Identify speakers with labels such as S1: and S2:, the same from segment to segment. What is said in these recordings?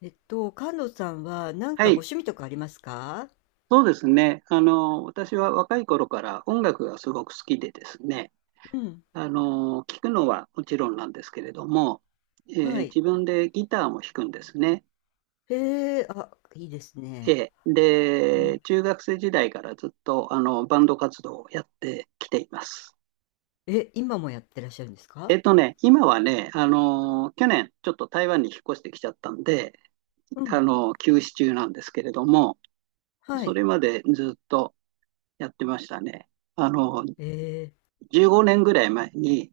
S1: 菅野さんはなん
S2: は
S1: かご
S2: い、
S1: 趣味とかありますか？
S2: そうですね。私は若い頃から音楽がすごく好きでですね、
S1: うん。
S2: 聴くのはもちろんなんですけれども、え
S1: はい。
S2: 自分でギターも弾くんですね。
S1: へえ、あ、いいですね。
S2: えー
S1: う
S2: で、
S1: ん。
S2: 中学生時代からずっとバンド活動をやってきています。
S1: え、今もやってらっしゃるんですか？
S2: 今はね、去年ちょっと台湾に引っ越してきちゃったんで、
S1: うん。
S2: 休止中なんですけれども、
S1: は
S2: そ
S1: い。
S2: れまでずっとやってましたね。あの、
S1: ええ、
S2: 15年ぐらい前に、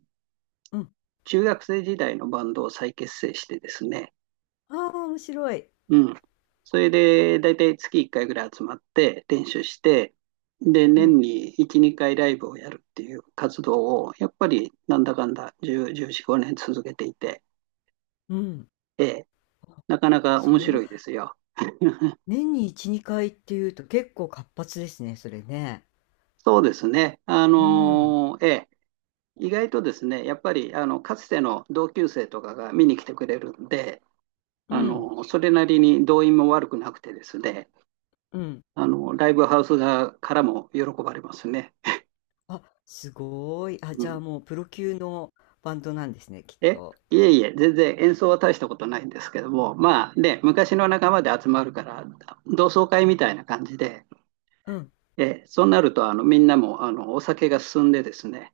S1: うん。
S2: 中学生時代のバンドを再結成してですね、
S1: ああ、面白い。
S2: うん。それで、だいたい月1回ぐらい集まって練習して、で、
S1: う
S2: 年
S1: ん。
S2: に1、2回ライブをやるっていう活動を、やっぱりなんだかんだ10、1 5年続けていて、
S1: うん。
S2: ええ、
S1: あ
S2: なかなか面
S1: そ
S2: 白
S1: う。
S2: いですよ。
S1: 年に1、2回っていうと結構活発ですね、それね。
S2: そうですね。
S1: うん。
S2: ええ、意外とですね、やっぱりかつての同級生とかが見に来てくれるんで、
S1: うん。
S2: それなりに動員も悪くなくてですね、
S1: うん。
S2: ライブハウス側からも喜ばれますね。
S1: あ、すごい。あ、
S2: う
S1: じゃあ
S2: ん。
S1: もうプロ級のバンドなんですね、きっ
S2: え
S1: と。
S2: いえいえ、全然演奏は大したことないんですけども、まあね、昔の仲間で集まるから、同窓会みたいな感じで、
S1: うん。
S2: そうなると、みんなも、お酒が進んでですね、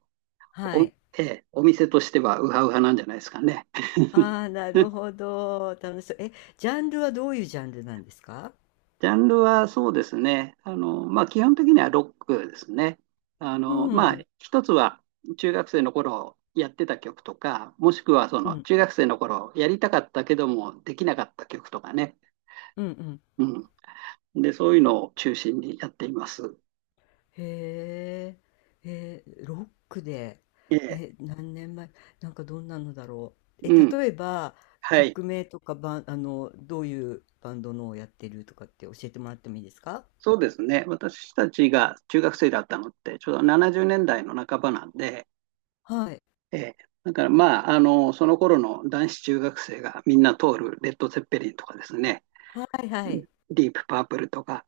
S1: は
S2: お、
S1: い。
S2: お店としてはウハウハなんじゃないですかね。
S1: あ あ、なるほど。楽しそう。え、ジャンルはどういうジャンルなんですか？
S2: ジャンルはそうですね。まあ、基本的にはロックですね。
S1: う
S2: まあ、
S1: ん。
S2: 一つは中学生の頃やってた曲とか、もしくはそ
S1: う
S2: の
S1: ん。
S2: 中学生の頃やりたかったけどもできなかった曲とかね。
S1: うんうん。
S2: うん。で、そういうのを中心にやっています。
S1: へえ。ロックで。
S2: ええ。
S1: え、何年前、なんかどんなのだろう。え、
S2: うん。
S1: 例えば、
S2: はい。
S1: 曲名とかバン、あの、どういうバンドのをやってるとかって教えてもらってもいいですか？
S2: そうですね。私たちが中学生だったのって、ちょうど70年代の半ばなんで、
S1: はい。
S2: ええ。だからまあ、その頃の男子中学生がみんな通るレッド・ゼッペリンとかですね。
S1: はいはい。
S2: ディープパープルとか、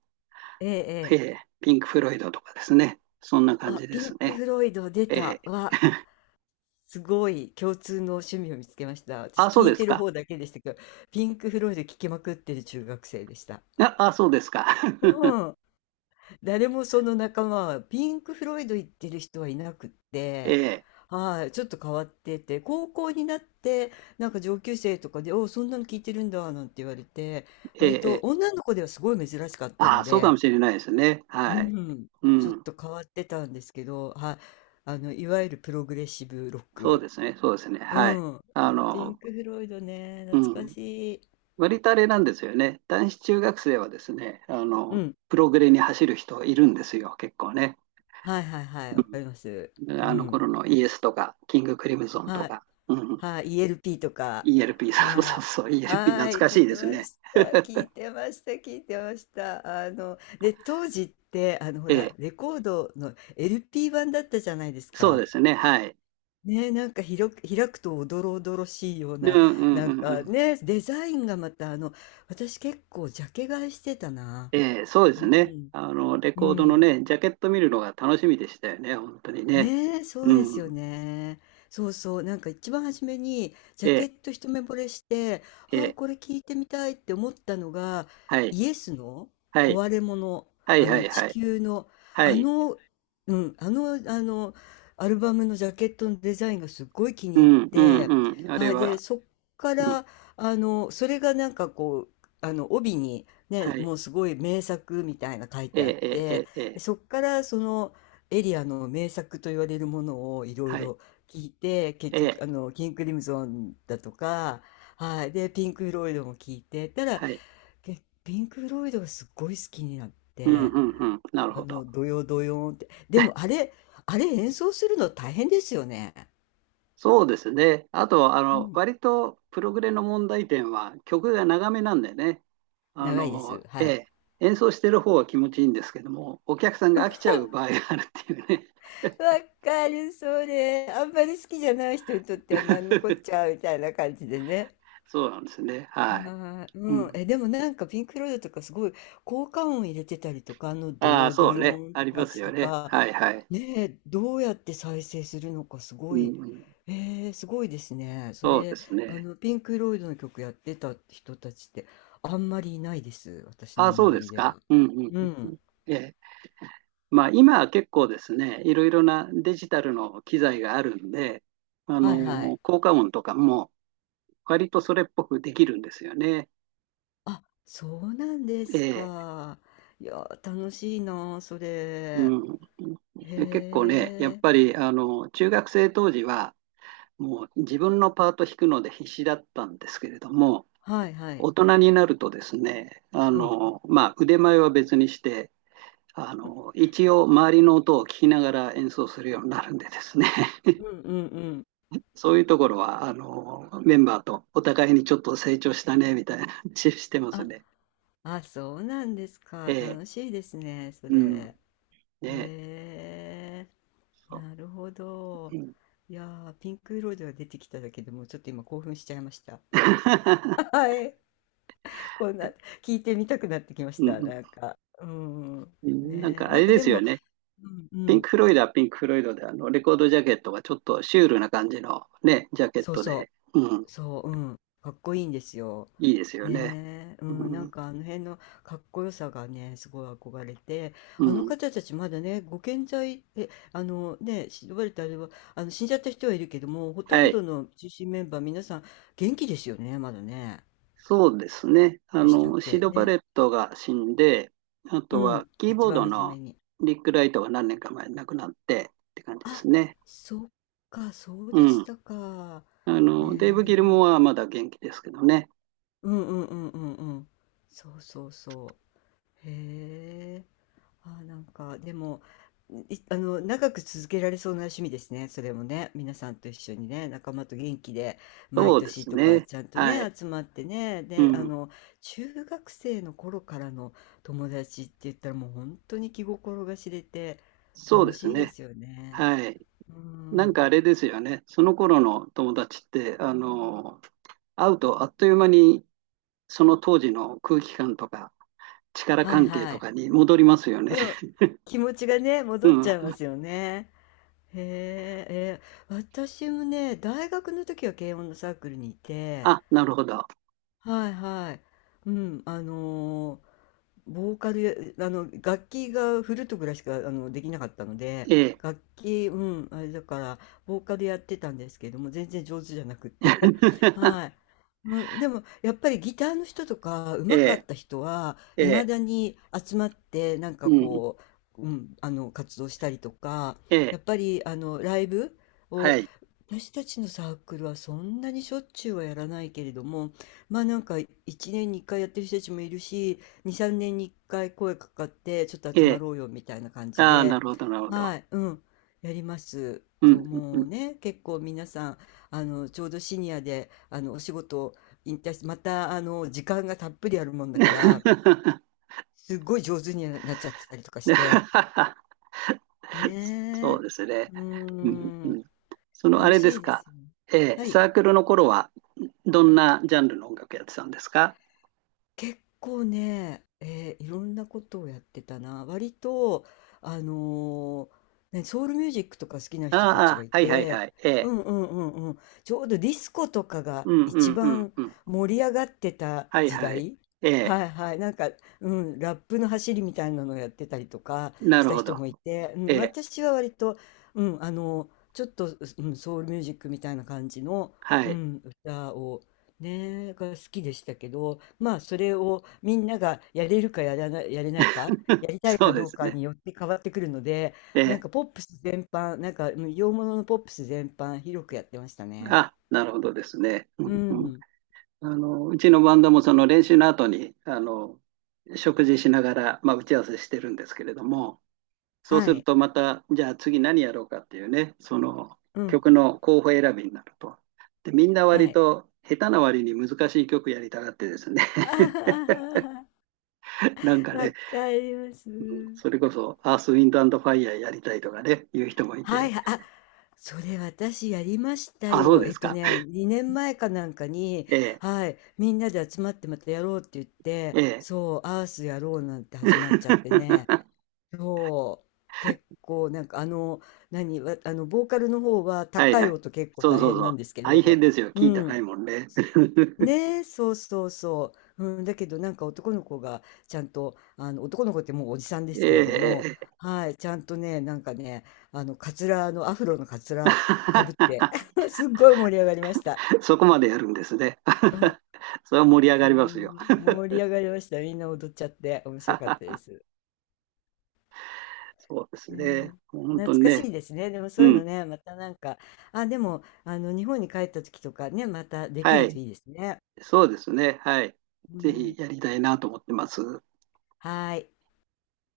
S1: ええ、え
S2: え
S1: え。
S2: ーピンク・フロイドとかですね。そんな感
S1: あ、
S2: じで
S1: ピ
S2: す
S1: ンク・
S2: ね。
S1: フロイド出
S2: えー
S1: た。わ、すごい共通の趣味を見つけました。私
S2: あ、そう
S1: 聞い
S2: です
S1: てる
S2: か。
S1: 方だけでしたけど、ピンク・フロイド聴きまくってる中学生でした。
S2: あ、あそうですか。
S1: うん、誰もその仲間はピンク・フロイド行ってる人はいなくっ
S2: えー
S1: て、
S2: え
S1: はい、ちょっと変わってて、高校になってなんか上級生とかで、おうそんなの聞いてるんだなんて言われて、
S2: ー
S1: 割と
S2: えー
S1: 女の子ではすごい珍しかったの
S2: あ、そうか
S1: で、
S2: もしれないですね。
S1: う
S2: はい。
S1: ん、
S2: う
S1: ちょっ
S2: ん。
S1: と変わってたんですけど、はい、あのいわゆるプログレッシブロッ
S2: そうで
S1: ク。
S2: すね。そうですね。
S1: う
S2: はい。
S1: ん。
S2: あ
S1: いやピン
S2: の、
S1: ク・フロイドね、
S2: う
S1: 懐か
S2: ん。
S1: しい。
S2: 割とあれなんですよね。男子中学生はですね、
S1: うん。
S2: プログレに走る人いるんですよ、結構ね。
S1: はいはいはい、わかります。
S2: うん。
S1: う
S2: あの
S1: ん。
S2: 頃のイエスとか、キング・クリムゾンと
S1: はい。
S2: か。うん。
S1: はい。イーエル l p とか。
S2: ELP、そうそ
S1: は
S2: うそう、
S1: い。
S2: ELP、懐
S1: はい。
S2: か
S1: 聞
S2: し
S1: い
S2: いで
S1: て
S2: す
S1: ま
S2: ね。
S1: した。聞いてました。聞いてました。あの、で、当時って、あの、ほ
S2: え
S1: ら、
S2: え、
S1: レコードの LP 版だったじゃないです
S2: そう
S1: か。
S2: ですね、はい。
S1: ね、なんか広く、開くとおどろおどろしいよう
S2: うん
S1: な、
S2: うん
S1: な
S2: う
S1: ん
S2: んう
S1: か
S2: ん。
S1: ね、デザインがまた、あの、私結構ジャケ買いしてたな。
S2: ええ、そうで
S1: う
S2: すね。
S1: ん。
S2: レ
S1: う
S2: コードの
S1: ん。
S2: ね、ジャケット見るのが楽しみでしたよね、本当にね。
S1: ね、そう
S2: う
S1: ですよ
S2: ん。
S1: ね。そうそう。なんか一番初めにジ
S2: え
S1: ャケ
S2: え、
S1: ット一目惚れして、
S2: え
S1: ああ、
S2: え、
S1: これ聞いてみたいって思ったのが、
S2: はい、
S1: イエスの
S2: はい、
S1: 壊れ物、
S2: はい
S1: あ
S2: は
S1: の
S2: い
S1: 地
S2: はい、
S1: 球の、
S2: は
S1: あ
S2: い。
S1: の、うん、あの、あの、アルバムのジャケットのデザインがすっごい気
S2: う
S1: に入っ
S2: んう
S1: て、
S2: んうん。あ
S1: あ
S2: れ
S1: あ、で、
S2: は、
S1: そっか
S2: うん、
S1: ら、あの、それがなんかこう、あの、帯にね、
S2: はい。
S1: もうすごい名作みたいな書い
S2: え
S1: てあっ
S2: え、ええ、え
S1: て、
S2: え、ええ
S1: そっからその、エリアの名作と言われるものをいろい
S2: はい、
S1: ろ聞いて、結
S2: え
S1: 局、
S2: え、
S1: あの、キング・クリムゾンだとか、はい、で、ピンク・フロイドも聞いて、たら
S2: はい。
S1: けピンク・フロイドがすごい好きになっ
S2: うん
S1: て、
S2: うんうん。なる
S1: あ
S2: ほど。
S1: の、ドヨドヨーンって、でもあれ、あれ演奏するの大変ですよね。
S2: そうですね。あと、
S1: うん、
S2: 割とプログレの問題点は曲が長めなんでね。
S1: 長いです。
S2: え
S1: はい。
S2: え、演奏してる方は気持ちいいんですけども、お客さんが飽きちゃう場合があるっていうね。
S1: わかる、それ。あんまり好きじゃない人にとっては何のこっ ちゃみたいな感じでね。
S2: そうなんですね。はい。
S1: はい、
S2: う
S1: うん、
S2: ん、
S1: え、でもなんかピンク・フロイドとかすごい効果音入れてたりとか、あのド
S2: ああ、
S1: ヨ
S2: そ
S1: ド
S2: う
S1: ヨ
S2: ね。
S1: ンっ
S2: あ
S1: て
S2: りま
S1: 感
S2: す
S1: じ
S2: よ
S1: と
S2: ね。
S1: か、
S2: はいはい。
S1: ねえ、どうやって再生するのかす
S2: う
S1: ご
S2: ん
S1: い、
S2: うん、
S1: すごいですね。そ
S2: そうで
S1: れ、
S2: す
S1: あ
S2: ね。
S1: のピンク・フロイドの曲やってた人たちってあんまりいないです、私
S2: あ
S1: の
S2: あ、そう
S1: 周
S2: で
S1: り
S2: す
S1: で
S2: か。
S1: は。
S2: うんう
S1: う
S2: んうん。
S1: ん、
S2: ええ。まあ、今は結構ですね、いろいろなデジタルの機材があるんで、
S1: はいはい。
S2: 効果音とかも割とそれっぽくできるんですよね。
S1: あ、そうなんで
S2: え
S1: す
S2: え。
S1: か。いや、楽しいな、それ。
S2: うん、で結
S1: へ
S2: 構ね、やっ
S1: え、
S2: ぱり中学生当時は、もう自分のパート弾くので必死だったんですけれども、
S1: はいはい。
S2: 大人になるとですね、
S1: うん、
S2: まあ、腕前は別にして、一応、周りの音を聞きながら演奏するようになるんでですね、
S1: うんうんうん。
S2: そういうところはメンバーとお互いにちょっと成長したねみたいな話してます
S1: あ、
S2: ね。
S1: あ、そうなんですか。
S2: ええ
S1: 楽しいですね、そ
S2: うん
S1: れ。
S2: ねえ
S1: へえ、
S2: そ
S1: なるほ
S2: う
S1: ど。
S2: うん
S1: いやー、ピンク色では出てきただけでもうちょっと今興奮しちゃいました。はい。こんな、聞いてみたくなってきまし
S2: う
S1: た、
S2: ん
S1: なんか。うん。
S2: うんなん
S1: ねえ、
S2: かあ
S1: なん
S2: れ
S1: か
S2: で
S1: で
S2: すよ
S1: も、
S2: ね。
S1: うん、う
S2: ピンク・
S1: ん。
S2: フロイドはピンク・フロイドで、レコードジャケットがちょっとシュールな感じのね、ジャケッ
S1: そう
S2: ト
S1: そ
S2: で、うん、
S1: う。そう、うん、かっこいいんですよ。
S2: いいですよね。
S1: ねえ、うん、な
S2: う
S1: ん
S2: ん、
S1: かあの辺のかっこよさがね、すごい憧れて、
S2: う
S1: あの
S2: ん、
S1: 方たちまだね、ご健在、え、あのね、呼ばれたあれは、あの死んじゃった人はいるけども、ほと
S2: は
S1: んど
S2: い。
S1: の中心メンバー、皆さん元気ですよね、まだね。
S2: そうですね。
S1: でしたっ
S2: シー
S1: け
S2: ド・バ
S1: ね。
S2: レットが死んで、あ
S1: う
S2: と
S1: ん、
S2: はキー
S1: 一
S2: ボー
S1: 番
S2: ド
S1: 初め
S2: の
S1: に。
S2: リック・ライトが何年か前に亡くなってって感じで
S1: あ、
S2: すね。
S1: そっか、そう
S2: う
S1: でし
S2: ん。
S1: たか。
S2: デイブ・
S1: ね
S2: ギル
S1: え。
S2: モアはまだ元気ですけどね。
S1: うんうんうんうんうん。そうそうそう。へえ。ああ、なんか、でも、いあの、長く続けられそうな趣味ですね、それもね。皆さんと一緒にね、仲間と元気で、毎
S2: そうで
S1: 年
S2: す
S1: とか、
S2: ね。
S1: ちゃんと
S2: は
S1: ね、
S2: い。
S1: 集まってね。
S2: う
S1: で、あ
S2: ん。
S1: の、中学生の頃からの友達って言ったら、もう本当に気心が知れて、
S2: そう
S1: 楽
S2: です
S1: しいで
S2: ね。
S1: すよね。
S2: はい。
S1: う
S2: なん
S1: ん。
S2: かあれですよね。その頃の友達って、会うとあっという間にその当時の空気感とか力
S1: はい
S2: 関係
S1: は
S2: と
S1: い。
S2: かに戻りますよね。
S1: うん。気持ちがね、
S2: う
S1: 戻っちゃいま
S2: ん。
S1: すよね。へえ、私もね、大学の時は軽音のサークルにいて、
S2: あ、なるほど。
S1: はいはい。うん、あのボーカルや、あの、楽器がフルートぐらいしか、あの、できなかったので、
S2: ええ。
S1: 楽器、うん、あれだから、ボーカルやってたんですけども、全然上手じゃなくって。はい。うん、でも、やっぱりギターの人とか、
S2: え
S1: 上手かっ
S2: え、
S1: た人は、
S2: え
S1: いま
S2: え、
S1: だに集まって、なんか
S2: うん、
S1: こう、うん、あの、活動したりとか、
S2: え
S1: や
S2: え、
S1: っぱり、あの、ライブ
S2: は
S1: を、
S2: い、
S1: 私たちのサークルはそんなにしょっちゅうはやらないけれども、まあなんか1年に1回やってる人たちもいるし、2、3年に1回声かかって、ちょっと集
S2: え
S1: ま
S2: え。
S1: ろうよみたいな感じ
S2: ああ、な
S1: で、
S2: るほど、なるほど。
S1: はい、うん、やります。
S2: う
S1: と、
S2: ん、うん、う
S1: もう
S2: ん。
S1: ね、結構皆さん、あの、ちょうどシニアで、あの、お仕事を引退して、また、あの、時間がたっぷりあるもんだから、すっごい上手になっちゃってたりとかし
S2: で
S1: て。ね
S2: そう
S1: え。
S2: ですね。
S1: うー
S2: うん、う
S1: ん、
S2: ん。そのあ
S1: 楽
S2: れで
S1: し
S2: す
S1: いです
S2: か。
S1: よね。
S2: ええ、
S1: はい。
S2: サークルの頃はどんなジャンルの音楽やってたんですか？
S1: 結構ね、いろんなことをやってたな。割と、あのね、ソウルミュージックとか好きな
S2: あ
S1: 人た
S2: あ、あ
S1: ちが
S2: あ
S1: い
S2: はいはい
S1: て、
S2: はい。え
S1: う
S2: え、
S1: んうんうんうん。ちょうどディスコとかが
S2: うん、う
S1: 一
S2: ん、うん、
S1: 番
S2: うん。
S1: 盛り上がってた
S2: はい
S1: 時
S2: はい。
S1: 代。
S2: ええ、
S1: はいはい。なんか、うん、ラップの走りみたいなのをやってたりとか
S2: な
S1: し
S2: る
S1: た
S2: ほ
S1: 人
S2: ど。
S1: もいて、う
S2: え
S1: ん、
S2: え、
S1: 私は割と、うん、あの、ちょっと、うん、ソウルミュージックみたいな感じの、
S2: は
S1: う
S2: い。
S1: ん、歌をねえ、が好きでしたけど、まあそれをみんながやれるかやらない、やれないか、や りたい
S2: そ
S1: か
S2: うで
S1: どう
S2: す
S1: か
S2: ね。
S1: によって変わってくるので、
S2: え
S1: なん
S2: え、
S1: かポップス全般、なんかうん洋物のポップス全般広くやってましたね。
S2: あ、なるほどですね。う
S1: う
S2: んうん、
S1: ん。
S2: うちのバンドもその練習の後に、食事しながら、まあ、打ち合わせしてるんですけれども、そう
S1: は
S2: する
S1: い。
S2: とまた、じゃあ次何やろうかっていうね、その
S1: うん。
S2: 曲の候補選びになると。で、みんな
S1: は
S2: 割
S1: い。
S2: と下手な割に難しい曲やりたがってですね、
S1: あはははは
S2: なんか
S1: わ
S2: ね、
S1: かります。
S2: うんそれこそアース、ウィンド、アンド、ファイヤーやりたいとかね、いう人もい
S1: はい、
S2: て、
S1: あ、それ私やりました
S2: あ、そう
S1: よ。
S2: ですか。
S1: 2年前かなんかに、
S2: え
S1: はい、みんなで集まってまたやろうって言って、
S2: え、ええ。
S1: そう、アースやろうなんて始まっちゃってね、そう、結構なんかあの、ボーカルの方は
S2: はい
S1: 高い
S2: はい。
S1: 音結構
S2: そう
S1: 大
S2: そう
S1: 変
S2: そ
S1: なん
S2: う。
S1: ですけ
S2: 大変
S1: ど、
S2: ですよ。
S1: う
S2: キー高い
S1: ん、
S2: もんね。
S1: ねえ、そうそうそう。うん、だけどなんか男の子がちゃんと、あの男の子ってもうおじさんです
S2: え
S1: けれども、
S2: え、え
S1: はい、ちゃんとね、なんかね、あの、カツラの、アフロのカツ
S2: え。
S1: ラかぶって、すっごい盛り上がりました。
S2: そこまでやるんですね。
S1: うん、
S2: それは盛り上が
S1: う
S2: りますよ。
S1: ん盛り上がりました。みんな踊っちゃって、面白かったです。
S2: そうですね。
S1: ねえ、
S2: 本
S1: 懐
S2: 当に
S1: かし
S2: ね。
S1: いですね。でもそ
S2: う
S1: ういうの
S2: ん。
S1: ね、またなんか、あ、でも、あの、日本に帰った時とかね、またでき
S2: は
S1: る
S2: い。
S1: といいですね。
S2: そうですね。はい。
S1: う
S2: ぜ
S1: ん、
S2: ひやりたいなと思ってます。
S1: はい。